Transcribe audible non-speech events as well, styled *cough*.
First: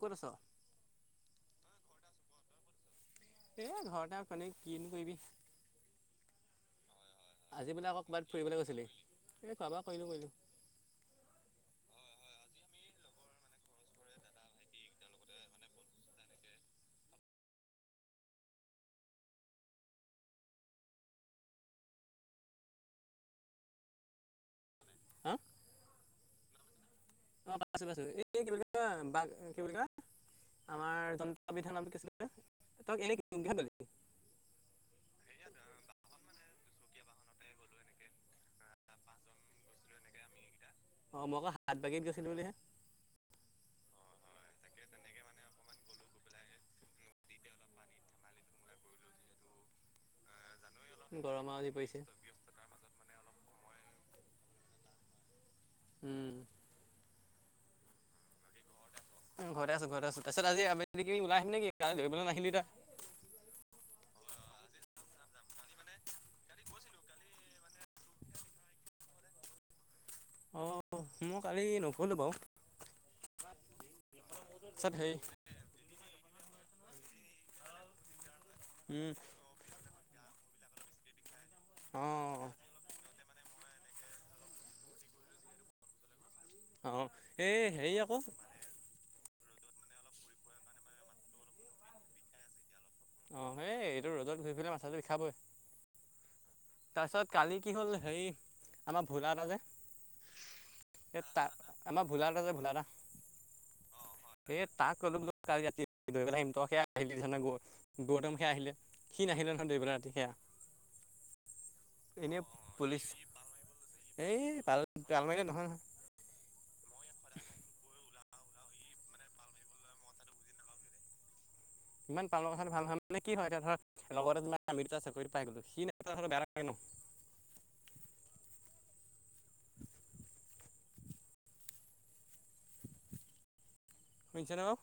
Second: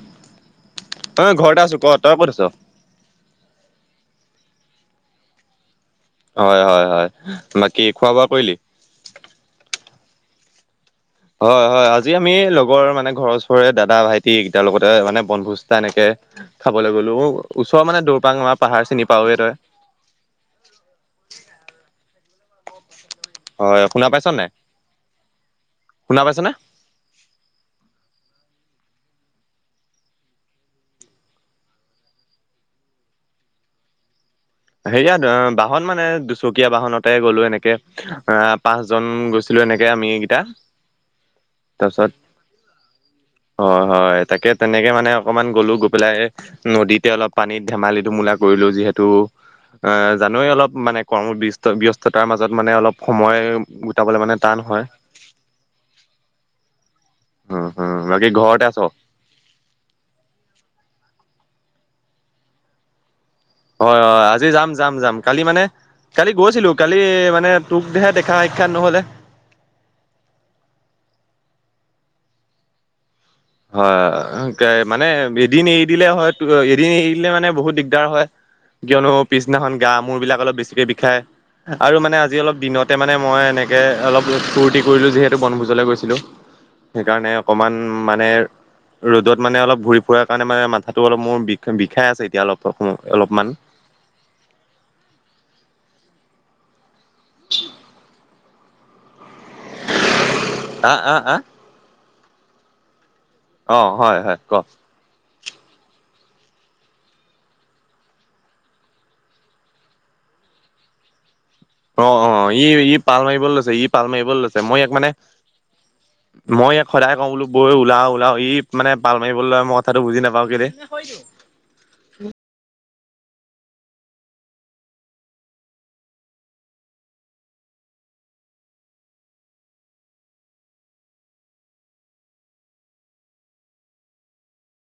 ক'ত আছ? অ ঘৰতে আছো ক তই ক'ত আছ? এ ঘৰতে এনেই কিনো কৰিবি। হয় হয় হয়। আজি বাকী মানে আকৌ খোৱা বোৱা কৰবাত কৰিলি? ফুৰিবলৈ গৈছিলি এ খোৱা বোৱা কৰিলো কৰিলো। হয় হয় আজি আমি লগৰ মানে ঘৰৰ ওচৰৰে দাদা ভাইটি কেইটাৰ লগতে মানে বনভোজা এনেকে। খাবলৈ গলো ওচৰৰ মানে দৌৰপাং আমাৰ পাহাৰ চিনি পাওৱে তই। *inaudible* হয় শুনা পাইছ নাই? হা শুনা পাইছেনে? অ পাইছো পাইছো এই কি বুলি কয়, কি বুলি কয়। আমাৰ জনতা বিধান নামটো কি আছিলে তই এনে কিহত গলি? হেয়াত বাহন মানে দুচকীয়া বাহনতে গ'লো এনেকে আহ পাঁচ জন গৈছিলো। এনেকে আমি এইকেইটা। অ মই আকৌ হাত বাকীত তাৰপিছত গৈছিলো বুলিহে। হয় হয় তাকে তেনেকে মানে অকনমান গ'লো গৈ পেলাই নদীতে অলপ পানীত ধেমালিটো মোলা কৰি। যিহেতু অ জানোৱে অলপ মানে গৰম আৰু কৰ্মস্ত যি পৰিছে। ব্যস্ততাৰ মাজত মানে অলপ সময়। বুজাবলে মানে টান হয়। উম। উম হম বাকি ঘৰতে আছ। উ ঘৰ আছো ঘৰত আছো তাৰপিছত আজি আবেলি ওলাই আহিম নে কি কালি দৌৰিবলে নাহিলি তই হয় হয় আজি যাম যাম যাম কালি মানে কালি গৈছিলো কালি মানে তোকহে দেখা। নহ'লে আহ মই কালি নক'লো বাৰু হয় তাৰপিছত মানে হেৰি এদিন এৰি দিলে হয় এদিন এৰি দিলে মানে বহুত দিগদাৰ হয়। উম কিয়নো পিছদিনাখন গা মূৰ বিলিলাক অলপ বেছিকে বিষায় আৰু অ মানে আজি অলপ দিনতে মানে মই এনেক অলপ ফূৰ্তি কৰিলোঁ যিহেতু বনভোজ গৈছিলো, অ সেইকাৰণে এই অকমান হেৰি আকৌ মানে ৰ'দত মানে অলপ ঘুৰি ফুাৰ কাৰণে মানে মাথাটো অলপ মোৰ বি বিষাই আছে এতিয়া অলপ। অ অলপমান। সেই এইটো ৰ'দত ঘুই পেলাই মাথাটো বিখাবয়ে। তাৰপিছত কালি কি হ'ল হেই আমাৰ ভোলাত তাজে আহ আহ এই আহ তা আমাৰ ভোলাদা যে ভোলাদা। অ হয় হয় ক কালি ৰাতি গৈ পিনে ইনিতক্ষে হেৰি ডিচিছন লৈ গ গৌতম হে আহিলে, হি নাহিলে নহয় দৌৰিবলৈ ৰাতি সেইয়া। *inaudible* অ অ ই ই পাল মাৰিবলৈ লৈছে ই পাল এই মাৰিবলৈ লৈছে, মই পাল ইয়াক মানে পাল মাৰিলে নহয় নহয় মই ইয়াক সদায় কওঁ বোলো বৈ ওলাও ওলাও ই মানে পাল মাৰিবলৈ মই কথাটো বুজি নাপাওঁ কেলে ইমান পাল মৰা কথা ভাল নহয় মানে কি হয় ধৰক লগতে মানে আমি দুটা চাকৰি টো পাই গলো, সি নেপালে বেয়া লাগে ন *unintelligible* শুনিছে নে মোক